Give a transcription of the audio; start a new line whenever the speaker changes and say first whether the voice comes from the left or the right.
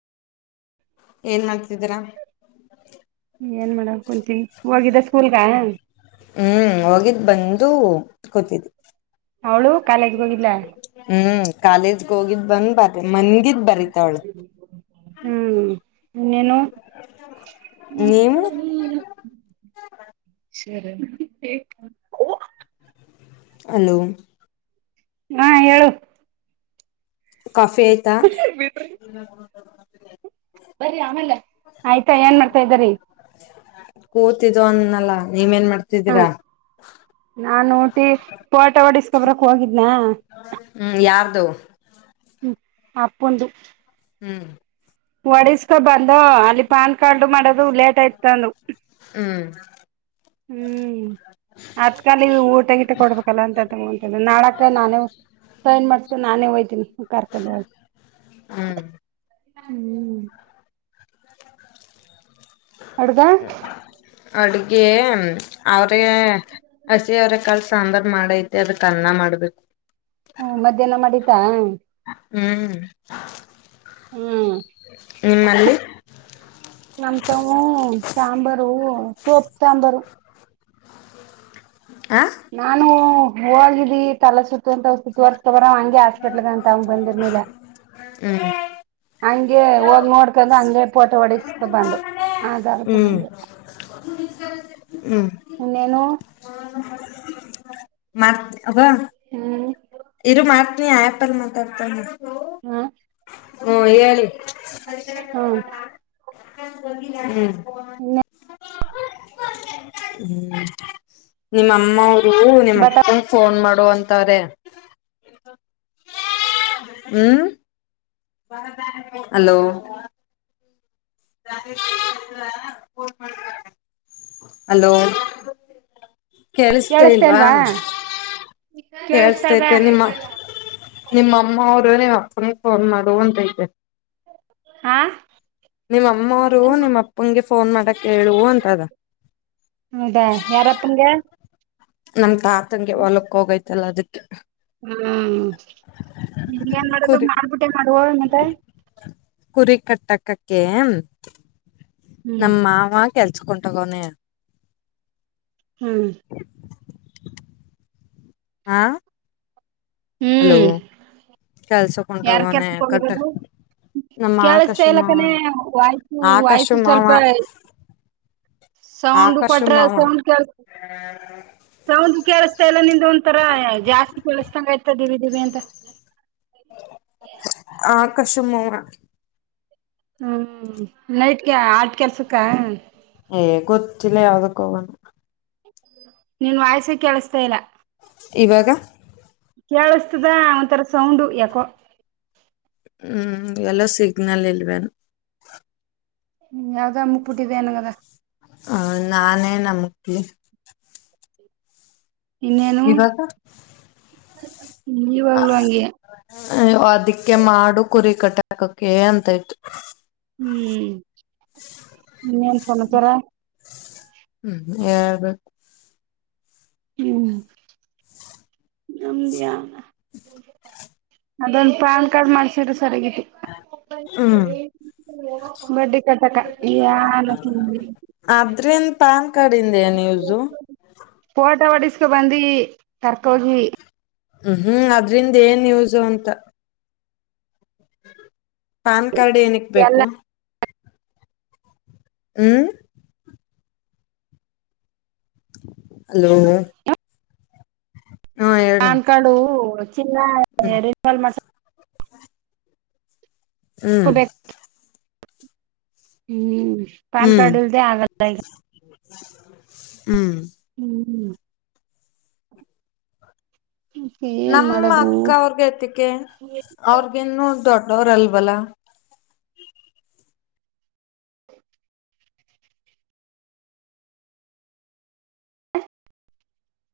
left: ಏನ್ ಮಾಡ್ತಿದೀರಾ
right: ಏನ್ ಮಾಡಾಕ ಕುಂತೀ ಹೋಗಿದ್ದಾ ಸ್ಕೂಲ್ ಗಾ
left: ಹುಂ ಹೋಗಿದ್ದ್ ಬಂದು ಕೂತಿದ್ದ್.
right: ಅವಳು ಕಾಲೇಜ್ ಗ ಹೋಗಿದ್ದಲಾ
left: ಹ್ಮ್ ಕಾಲೇಜ್ ಗೆ ಹೋಗಿದ್ ಬಂದ್ದಿದ
right: ಹುಂ ಇನ್ನೇನು
left: ನೀವು
right: [unintelligible] ಸರಿ [unintelligible]
left: ಅಲೋ
right: ಹಾ ಹೇಳು
left: ಕಾಫಿ ಆಯ್ತಾ
right: ಬರಿ ಆಮೇಲ್ಲ ಆಯ್ತಾ ಏನ್ ಮಾಡ್ತಾ ಇದ್ದೀರಿ.
left: ಕೂತಿದು ಅಂದನಲಾ ನೀವ್ ಏನ್ ಮಾಡ್ತಾ
right: ಹಾ ನಾ ಟಿ ಫೋಟೋ ಹೊಡಿಸಕೊಬ್ರಕ್ ಹೋಗಿದ್ನಾ
left: ಹು ಯಾರ್ದು
right: ಅಪ್ಪದು
left: ಹುಂ
right: ಹೊಡಸ್ಕೊ ಬಂದು ಅಲ್ಲಿ ಪಾನ್ ಕಾರ್ಡ್ ಮಾಡೋದು ಲೇಟ್ ಆಯ್ತ ಅದು
left: ಹುಂ
right: ಹುಂ ಅತ್ಕಾಲ ಊಟಗಿಟಾ ಕೊಡ್ಬೇಕಲ್ಲ ಅಂತ ತಗೊಂತ ನಾಳಕ ನಾನೇ ಸ ಏನ್ ಮಾಡ್ತೇ ನಾನೇ ಹೋತ್ತಿನಿ ಕಾರಕೋಂಡ್ ಹೋಗ
left: ಹುಂ
right: ಹುಂ ಅಡ್ಗ
left: ಅಡಗೆ ಹಸಿ ಅವ್ರೇ ಹಸಿ ಅವ್ರೇ ಕಳ್ಸ ಸಾಂಬಾರ್ ಮಾಡೈತಿ ಅದಕ ಅನ್ನಾ ಮಾಡ್ಬೇಕು
right: ಹುಂ ಮಧ್ಯಾಹ್ನ ಮಾಡಿದಾ
left: ಹುಂ
right: ಹುಂ ನಮಟವು ಸಾಂಬಾರು ಸೋಪ್ ಸಾಂಬಾರು.
left: ಹಾ
right: ನಾನು ಹೋಗಿದ್ದೀ ತಲೆ ಸುತ್ತು ಅಂತ [unintelligible] ತೋರುಸ್ಕೊಂಡ್ ಬರ [unintelligible] ಹಾಸ್ಪಿಟ್ಲ್ಗ ಅಂತ ಅವ ಬಂದಿರ್ನಲ.
left: ಹ್ಮ್
right: ಹಂಗೆ ಹೋಗ್ ನೋಡ್ಕೊಂಡ ಹಂಗೇ ಪೋಟೋ ಹೊಡಸ್ಕೊ ಬಂದು. ಆಧಾರಕ್ಕೆ
left: ಹ್ಮ್
right: ಬಂದು
left: ಹ್ಮ್
right: ಇನ್ನೇನು.
left: [unintelligible] ಅವ್ವ.
right: ಹ್ಮ್
left: ಇರು ಮಾಡ್ತನಿ [unintelligible] ಮಾತಾಡ್ತ.
right: ಹಾ
left: ಹ್ಮ ಹೇಳಿ
right: ಹ್ಮ್
left: ಹ್ಮ್.
right: ಇನ್ನೇ
left: ಹ್ಮ್ ನಿಮ್ಮಮ್ಮವರುಗ ನಿಮ್ಮ
right: ಬಟ
left: ಅಪ್ಪ ಫೋನ್ ಮಾಡು ಅಂತಾರೆ ಹ್ಮ್. ಹಲೋ ಹಲೋ ಕೇೇಳಸ್ತೇ ಇಲ್ವಾ
right: ಕೇಳಿಸ್ತದ
left: ಕೇಳ್ಸ್ತತೆ ನಿಮ್ಮ ನಿಮ್ಮ ಅಮ್ಮ ಅವರು ನೀವು ಅಪ್ಪನ ಫೋನ್ ಮಾಡುವ ಅಂತೈತೆ.
right: ಹಾ
left: ನಿಮ್ಮಮ್ಮವರು ನಿಮ್ಮ ಅಪ್ಪನಗೆ ಫೋನ್ ಮಾಡಕ್ ಹೇಳುವ ಅಂತದ.
right: ಹೌದೇ ಯಾರಪ್ಪನ್ಗೆ.
left: ನಮ್ ತಾತಂಗೆ ಹೊಲಕ್ಕ ಹೋಗೈತಲ್ಲ ಅದಕ್ಕೆ.
right: ಹ್ಮ್ [unintelligible] ಏನ್ ಮಾಡುದು
left: ಕುರಿ
right: ಮಾಡ್ಬಿಟ್ಟೆ ಮಾಡುವ ಮತ್ತ.
left: ಕುರಿ ಕಟ್ಟಾಕಕ್ಕೆ
right: ಹ್ಮ್
left: ನಮ್ಮ ಮಾವ ಕೆಲ್ಸಕೊಂಡಂಟಗೋನೇ
right: ಹ್ಮ್
left: ಹಾ ಅಲೋ
right: ಹ್ಮ್ ಯಾರ್
left: ಕೆಲ್ಸಕ್ಕಂಟೋಗಣೆ
right: ಕೆಲ್ಸಕ್
left: ಕಟ್ಟ
right: ಹೋಗಿರೋದು
left: ನಮ್ಮ
right: ಕೇಳಸ್ತಾ ಇಲ್ಲ
left: ಆಕಾಶಮ
right: ಕಣೆ ವಾಯ್ಸು
left: ಆಕಾಶ
right: ವಾಯ್ಸು ಸ್ವಲ್ಪ
left: ಮಾವಾ.
right: ಸೌಂಡ್
left: ಆಕರ್ಷ
right: ಕೊಟ್ರ
left: ಮಾವಾ.
right: ಸೌದ ಕೇಳಸ್ತಾ ಇಲ್ಲ ನಿಂದ ಅನಂತರ ಜಾಸ್ತಿ ಕೇಳಸ್ತಂಗ ಆಯ್ತ ದಿವಿ ದಿವಿ ಅಂತ. [unintelligible]
left: ಆಕಾಶು ಮಾಮಾ.
right: ಹ್ಮ್ ನೈಟ್ಗೆ ಆಟ ಕೆಲ್ಸಕ್ಕಾ.
left: ಏ ಗೊತ್ತಿಲ್ಲ ಯಾವ್ದಕ್ ಹೋಗನಾ.
right: ನೀನ್ ವಾಯ್ಸ ಕೇಳಿಸತಾ ಇಲ್ಲ.
left: ಇವಾಗ
right: ಕೇಳಸ್ತದ ಒಂಥರ ಸೌಂಡ್ ಯಾಕೋ.
left: ಹ್ಮ್ ಎಲ್ಲೋ ಸಿಗ್ನಲ್ ಇಲ್ವೇನೊ.
right: ಹ ಯಾವ್ದದ ಅಮುಕ್ಬಿಟ್ಟಿದೆ ಅನಂಗದ.
left: ಹ ನಾನೇ ಅಮುಕ್ಲಿ.
right: ಇನ್ನೇನು
left: ಇವಾಗ
right: ಇವಾಗ್ಲೂ ಹಾಂಗೆಯ.
left: [unintelligible] ಅದಕ್ಕೆ ಮಾಡು ಕುರಿ ಕಟ್ಟಾಕಕ ಅಂತಯ್ತು.
right: ಹ್ಮ್ ಇನ್ನೇನ್ ಸಮಾಚಾರ.
left: ಹ್ಮ್ ಹೇಳ್ಬೇಕು.
right: ನಮ್ದಿಯ ಅದೊಂದು ಪ್ಯಾನ್ ಕಾರ್ಡ್ ಮಾಡ್ಸಿದ್ರೆ ಸರಿಯಾಗಿತ್ತು.
left: ಹ್ಮ್
right: [inaudible] ಮಡ್ಡಿ ಕಟಕಾಗ್ತಿಲ್ಲ
left: ಅದ್ರಿಂದ ಪಾನ್ ಕಾರ್ಡಿಂದ ಏನ್ ಯೂಸು.
right: ಫೋಟ ಓಡಿಸ್ಕೊ ಬಂದಿವಿ ಕರ್ಕೋಗಿ.
left: ಹ್ಮ್ ಹ್ಮ್ ಅದ್ರಿಂದ ಏನ್ ಯೂಸು ಅಂತ. ಪಾನ್ ಕಾರ್ಡ್ ಏನಿಕ್
right: ಎಲ್ಲ
left: ಬೇಕು. ಹ್ಮ್. ಹಲೋ. ಹಾ ಹೇಳ
right: ಪಾನ್ ಕಾರ್ಡು ಚಿನ್ನ
left: ಹ್ಮ್
right: ಮತ್ತೆ ರಿನೀವಲ್ ಮಾಡ್ಸಕ್.
left: ಹ್ಮ್
right: [unintelligible] ಹ್ಮ್. ಪಾನ್
left: ಹ್ಮ್
right: ಕಾರ್ಡ್ ಇಲ್ದೆ ಆಗಲ್ಲ ಈಗ
left: [inaudible] ಹ್ಮ್.
right: ಹ್ಮ್. ಹ್ಮ್.
left: ನಮ್ಮಕ್ಕವ್ರ್ಗೆತಿಕೆ ಅವರ್ಗಿನ್ನು ದೊಡ್ಡವ್ರಲ್ವಲ್ಲಾ.